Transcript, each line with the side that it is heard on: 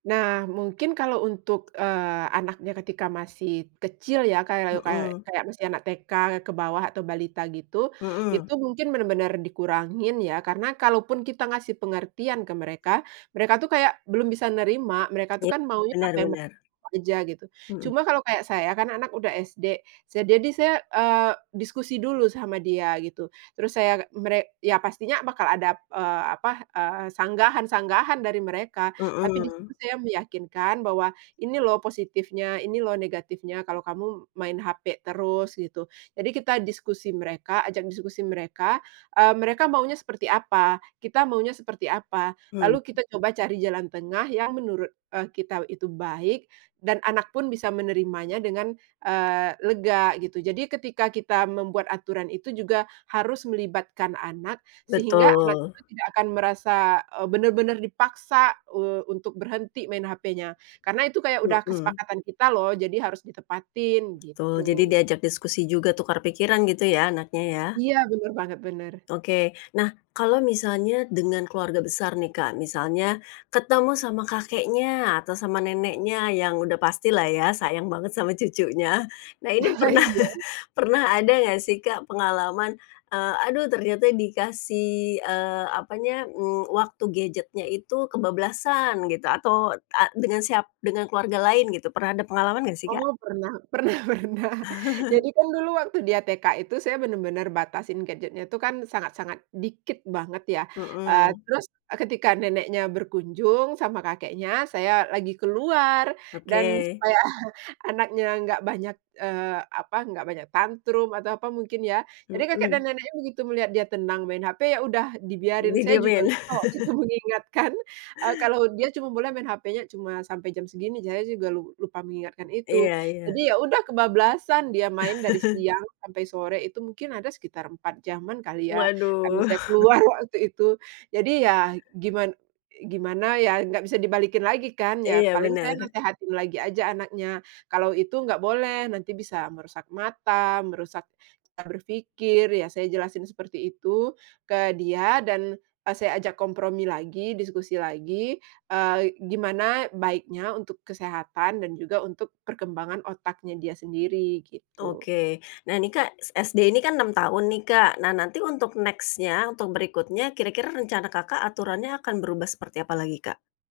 right: Nah, mungkin kalau untuk, eee, anaknya ketika masih kecil ya kayak kayak
left: Mhm.
right: kayak masih anak TK ke bawah atau balita gitu, itu
left: Mhm.
right: mungkin bener-bener dikurangin ya karena kalaupun kita ngasih pengertian ke mereka, mereka tuh kayak belum bisa nerima, mereka tuh
left: Iya,
right: kan maunya
left: benar
right: apa yang mereka
left: benar.
right: kejar gitu.
left: Mhm.
right: Cuma kalau kayak saya kan anak udah SD, sa jadi saya, eee, diskusi dulu sama dia gitu. Terus saya agak mere ya pastinya bakal ada, eee, apa, eee, sanggahan-sanggahan dari mereka, tapi di
left: Mhm.
right: situ saya meyakinkan bahwa, "Ini loh positifnya, ini loh negatifnya kalau kamu main HP terus." Gitu. Jadi kita diskusi mereka, ajak diskusi mereka, eee, mereka maunya seperti apa, kita maunya seperti apa, lalu
left: Hmm.
right: kita coba cari jalan tengah yang menurut, eee, kita itu baik, dan anak pun bisa menerimanya dengan, eee, lega gitu. Jadi ketika kita membuat aturan itu juga harus melibatkan anak sehingga anak
left: Betul.
right: kita tidak akan merasa, eee, benar-benar dipaksa, eee, untuk berhenti main hpnya karena itu kayak udah
left: Mhm.
right: kesepakatan kita loh, jadi harus ditepatin,
left: Tul,
right: gitu.
left: jadi diajak diskusi juga tukar pikiran gitu ya anaknya ya.
right: Iya bener banget, bener.
left: Oke. Nah kalau misalnya dengan keluarga besar nih, Kak, misalnya ketemu sama kakeknya atau sama neneknya yang udah pastilah ya sayang banget sama cucunya. Nah ini pernah
right: Iya.
left: pernah ada gak sih, Kak, pengalaman, eee, "Aduh ternyata dikasih," eee, apanya, mmm, "waktu gadgetnya itu kebablasan." Gitu atau, ah, dengan siap dengan keluarga lain gitu, pernah ada pengalaman nggak sih, Kak?
right: Oh, pernah pernah pernah. Jadi kan dulu waktu dia TK itu saya benar-benar batasin gadgetnya itu kan sangat-sangat dikit banget ya, eee,
left: Mhm.
right: terus, eee, ketika neneknya berkunjung sama kakeknya, saya lagi keluar dan
left: Oke.
right: supaya anaknya gak banyak, eee, apa, gak banyak tantrum atau apa mungkin ya. Jadi kakek dan
left: Mhm.
right: neneknya begitu melihat dia tenang main HP, ya udah dibiarin, saya juga
left: Didiemin.
right: lupa waktu itu mengingatkan, eee, kalau dia cuma boleh main HPnya cuma sampai jam segini, saya juga lu lupa mengingatkan itu.
left: Iya
right: Jadi
left: iya.
right: ya udah, kebablasan, dia main dari siang sampai sore itu mungkin ada sekitar 4 jaman kali ya karena
left: Waduh.
right: saya keluar waktu itu. Jadi ya giman i gimana ya, gak bisa dibalikin lagi kan, ya
left: Iya
right: paling saya
left: benar.
right: nasehatin lagi aja anaknya, "Kalau itu gak boleh, nanti bisa merusak mata, merusak cara berpikir." Iya saya jelasin seperti itu ke dia dan, eee, saya ajak kompromi lagi, diskusi lagi, eee, gimana baiknya untuk kesehatan dan juga untuk perkembangan otaknya dia sendiri gitu.
left: Oke. Nah ini, Kak, s SD ini kan 6 tahun nih, Kak. Nah nanti untuk next-nya, untuk berikutnya kira-kira rencana Kakak aturannya akan berubah seperti apa lagi, Kak?